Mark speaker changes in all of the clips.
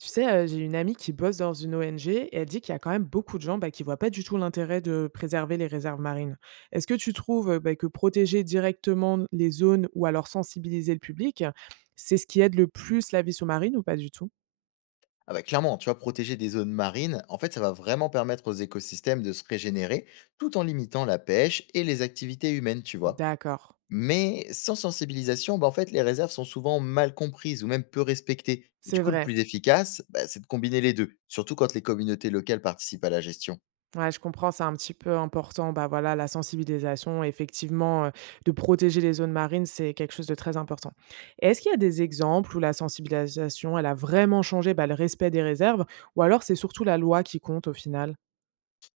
Speaker 1: Tu sais, j'ai une amie qui bosse dans une ONG et elle dit qu'il y a quand même beaucoup de gens, bah, qui ne voient pas du tout l'intérêt de préserver les réserves marines. Est-ce que tu trouves, bah, que protéger directement les zones ou alors sensibiliser le public, c'est ce qui aide le plus la vie sous-marine ou pas du tout?
Speaker 2: Ah bah clairement, tu vois, protéger des zones marines, en fait, ça va vraiment permettre aux écosystèmes de se régénérer tout en limitant la pêche et les activités humaines, tu vois.
Speaker 1: D'accord,
Speaker 2: Mais sans sensibilisation, bah en fait, les réserves sont souvent mal comprises ou même peu respectées. Et
Speaker 1: c'est
Speaker 2: du coup, le
Speaker 1: vrai.
Speaker 2: plus efficace, bah, c'est de combiner les deux, surtout quand les communautés locales participent à la gestion.
Speaker 1: Ouais, je comprends, c'est un petit peu important. Bah voilà, la sensibilisation, effectivement, de protéger les zones marines, c'est quelque chose de très important. Est-ce qu'il y a des exemples où la sensibilisation, elle a vraiment changé bah, le respect des réserves, ou alors c'est surtout la loi qui compte au final?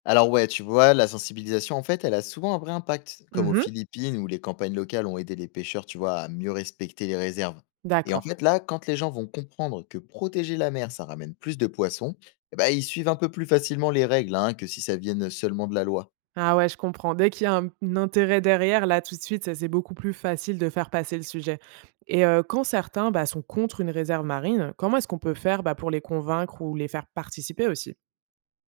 Speaker 2: Alors ouais, tu vois, la sensibilisation, en fait, elle a souvent un vrai impact, comme aux
Speaker 1: Mhm.
Speaker 2: Philippines où les campagnes locales ont aidé les pêcheurs, tu vois, à mieux respecter les réserves. Et en
Speaker 1: D'accord.
Speaker 2: fait, là, quand les gens vont comprendre que protéger la mer, ça ramène plus de poissons, eh ben, ils suivent un peu plus facilement les règles hein, que si ça vienne seulement de la loi.
Speaker 1: Ah ouais, je comprends. Dès qu'il y a un intérêt derrière, là, tout de suite, ça, c'est beaucoup plus facile de faire passer le sujet. Et quand certains bah, sont contre une réserve marine, comment est-ce qu'on peut faire bah, pour les convaincre ou les faire participer aussi?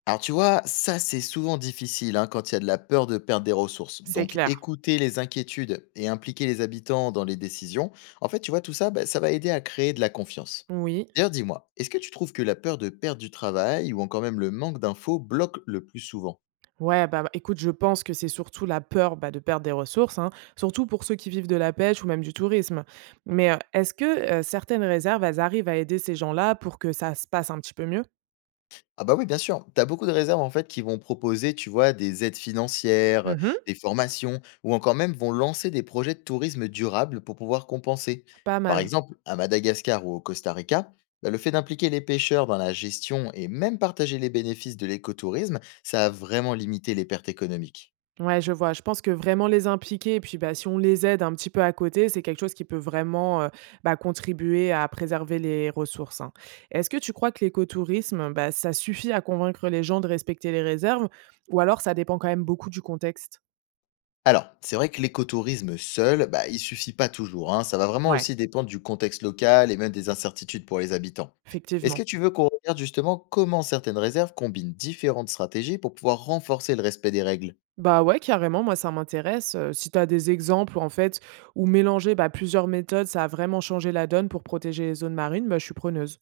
Speaker 2: Alors tu vois, ça c'est souvent difficile hein, quand il y a de la peur de perdre des ressources.
Speaker 1: C'est
Speaker 2: Donc
Speaker 1: clair.
Speaker 2: écouter les inquiétudes et impliquer les habitants dans les décisions, en fait tu vois tout ça, bah, ça va aider à créer de la confiance.
Speaker 1: Oui.
Speaker 2: D'ailleurs dis-moi, est-ce que tu trouves que la peur de perdre du travail ou encore même le manque d'infos bloque le plus souvent?
Speaker 1: Ouais, bah, écoute, je pense que c'est surtout la peur, bah, de perdre des ressources, hein, surtout pour ceux qui vivent de la pêche ou même du tourisme. Mais, est-ce que, certaines réserves, elles arrivent à aider ces gens-là pour que ça se passe un petit peu mieux?
Speaker 2: Ah bah oui, bien sûr. Tu as beaucoup de réserves en fait qui vont proposer, tu vois, des aides financières,
Speaker 1: Mmh.
Speaker 2: des formations ou encore même vont lancer des projets de tourisme durable pour pouvoir compenser.
Speaker 1: Pas
Speaker 2: Par
Speaker 1: mal.
Speaker 2: exemple, à Madagascar ou au Costa Rica, bah, le fait d'impliquer les pêcheurs dans la gestion et même partager les bénéfices de l'écotourisme, ça a vraiment limité les pertes économiques.
Speaker 1: Ouais, je vois. Je pense que vraiment les impliquer et puis, bah, si on les aide un petit peu à côté, c'est quelque chose qui peut vraiment, bah, contribuer à préserver les ressources, hein. Est-ce que tu crois que l'écotourisme, bah, ça suffit à convaincre les gens de respecter les réserves ou alors ça dépend quand même beaucoup du contexte?
Speaker 2: Alors, c'est vrai que l'écotourisme seul, bah, il suffit pas toujours, hein. Ça va vraiment
Speaker 1: Ouais,
Speaker 2: aussi dépendre du contexte local et même des incertitudes pour les habitants. Est-ce que
Speaker 1: effectivement.
Speaker 2: tu veux qu'on regarde justement comment certaines réserves combinent différentes stratégies pour pouvoir renforcer le respect des règles?
Speaker 1: Bah ouais, carrément, moi ça m'intéresse. Si tu as des exemples, en fait, où mélanger, bah, plusieurs méthodes, ça a vraiment changé la donne pour protéger les zones marines, bah, je suis preneuse.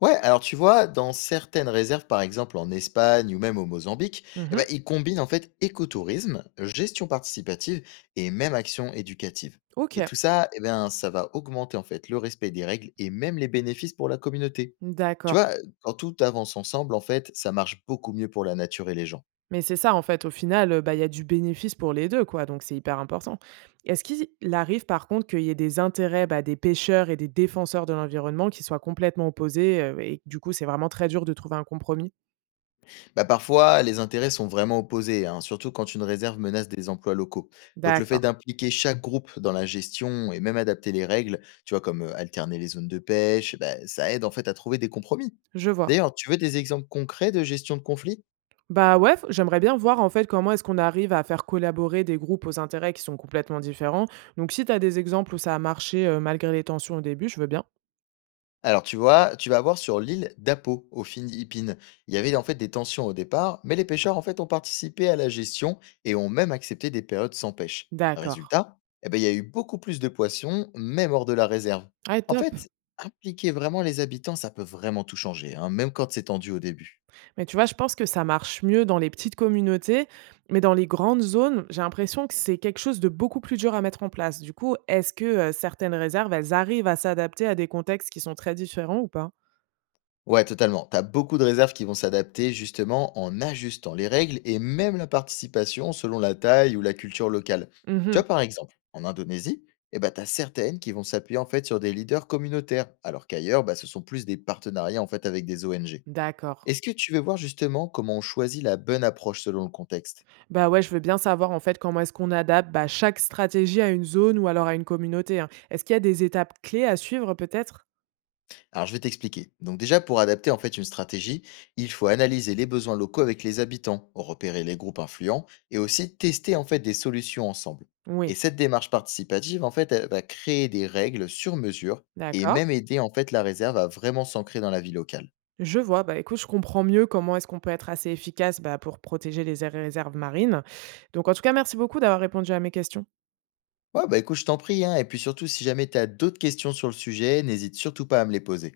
Speaker 2: Ouais, alors tu vois, dans certaines réserves, par exemple en Espagne ou même au Mozambique, eh ben,
Speaker 1: Mmh.
Speaker 2: ils combinent en fait écotourisme, gestion participative et même action éducative. Et
Speaker 1: OK,
Speaker 2: tout ça, eh ben, ça va augmenter en fait le respect des règles et même les bénéfices pour la communauté. Tu
Speaker 1: d'accord.
Speaker 2: vois, quand tout avance ensemble, en fait, ça marche beaucoup mieux pour la nature et les gens.
Speaker 1: Mais c'est ça, en fait, au final, bah, il y a du bénéfice pour les 2 quoi, donc c'est hyper important. Est-ce qu'il arrive, par contre, qu'il y ait des intérêts, bah, des pêcheurs et des défenseurs de l'environnement qui soient complètement opposés, et que, du coup, c'est vraiment très dur de trouver un compromis?
Speaker 2: Bah, parfois, les intérêts sont vraiment opposés, hein, surtout quand une réserve menace des emplois locaux. Donc le fait
Speaker 1: D'accord,
Speaker 2: d'impliquer chaque groupe dans la gestion et même adapter les règles, tu vois, comme alterner les zones de pêche, bah, ça aide en fait à trouver des compromis.
Speaker 1: je vois.
Speaker 2: D'ailleurs, tu veux des exemples concrets de gestion de conflits?
Speaker 1: Bah ouais, f j'aimerais bien voir en fait comment est-ce qu'on arrive à faire collaborer des groupes aux intérêts qui sont complètement différents. Donc si tu as des exemples où ça a marché, malgré les tensions au début, je veux bien.
Speaker 2: Alors, tu vois, tu vas avoir sur l'île d'Apo, aux Philippines. Il y avait en fait des tensions au départ, mais les pêcheurs en fait ont participé à la gestion et ont même accepté des périodes sans pêche.
Speaker 1: D'accord.
Speaker 2: Résultat, eh ben, il y a eu beaucoup plus de poissons, même hors de la réserve.
Speaker 1: Ouais,
Speaker 2: En
Speaker 1: top.
Speaker 2: fait, impliquer vraiment les habitants, ça peut vraiment tout changer, hein, même quand c'est tendu au début.
Speaker 1: Mais tu vois, je pense que ça marche mieux dans les petites communautés, mais dans les grandes zones, j'ai l'impression que c'est quelque chose de beaucoup plus dur à mettre en place. Du coup, est-ce que, certaines réserves, elles arrivent à s'adapter à des contextes qui sont très différents ou pas?
Speaker 2: Ouais, totalement. Tu as beaucoup de réserves qui vont s'adapter justement en ajustant les règles et même la participation selon la taille ou la culture locale. Tu
Speaker 1: Mmh.
Speaker 2: vois, par exemple, en Indonésie, eh ben, tu as certaines qui vont s'appuyer en fait sur des leaders communautaires, alors qu'ailleurs, bah, ce sont plus des partenariats en fait avec des ONG.
Speaker 1: D'accord.
Speaker 2: Est-ce que tu veux voir justement comment on choisit la bonne approche selon le contexte?
Speaker 1: Bah, ouais, je veux bien savoir en fait comment est-ce qu'on adapte, bah, chaque stratégie à une zone ou alors à une communauté, hein. Est-ce qu'il y a des étapes clés à suivre peut-être?
Speaker 2: Alors, je vais t'expliquer. Donc, déjà, pour adapter en fait une stratégie, il faut analyser les besoins locaux avec les habitants, repérer les groupes influents et aussi tester en fait des solutions ensemble. Et
Speaker 1: Oui,
Speaker 2: cette démarche participative, en fait, elle va créer des règles sur mesure et
Speaker 1: d'accord.
Speaker 2: même aider en fait la réserve à vraiment s'ancrer dans la vie locale.
Speaker 1: Je vois, bah, écoute, je comprends mieux comment est-ce qu'on peut être assez efficace, bah, pour protéger les aires et réserves marines. Donc en tout cas, merci beaucoup d'avoir répondu à mes questions.
Speaker 2: Ouais, bah écoute, je t'en prie, hein. Et puis surtout, si jamais tu as d'autres questions sur le sujet, n'hésite surtout pas à me les poser.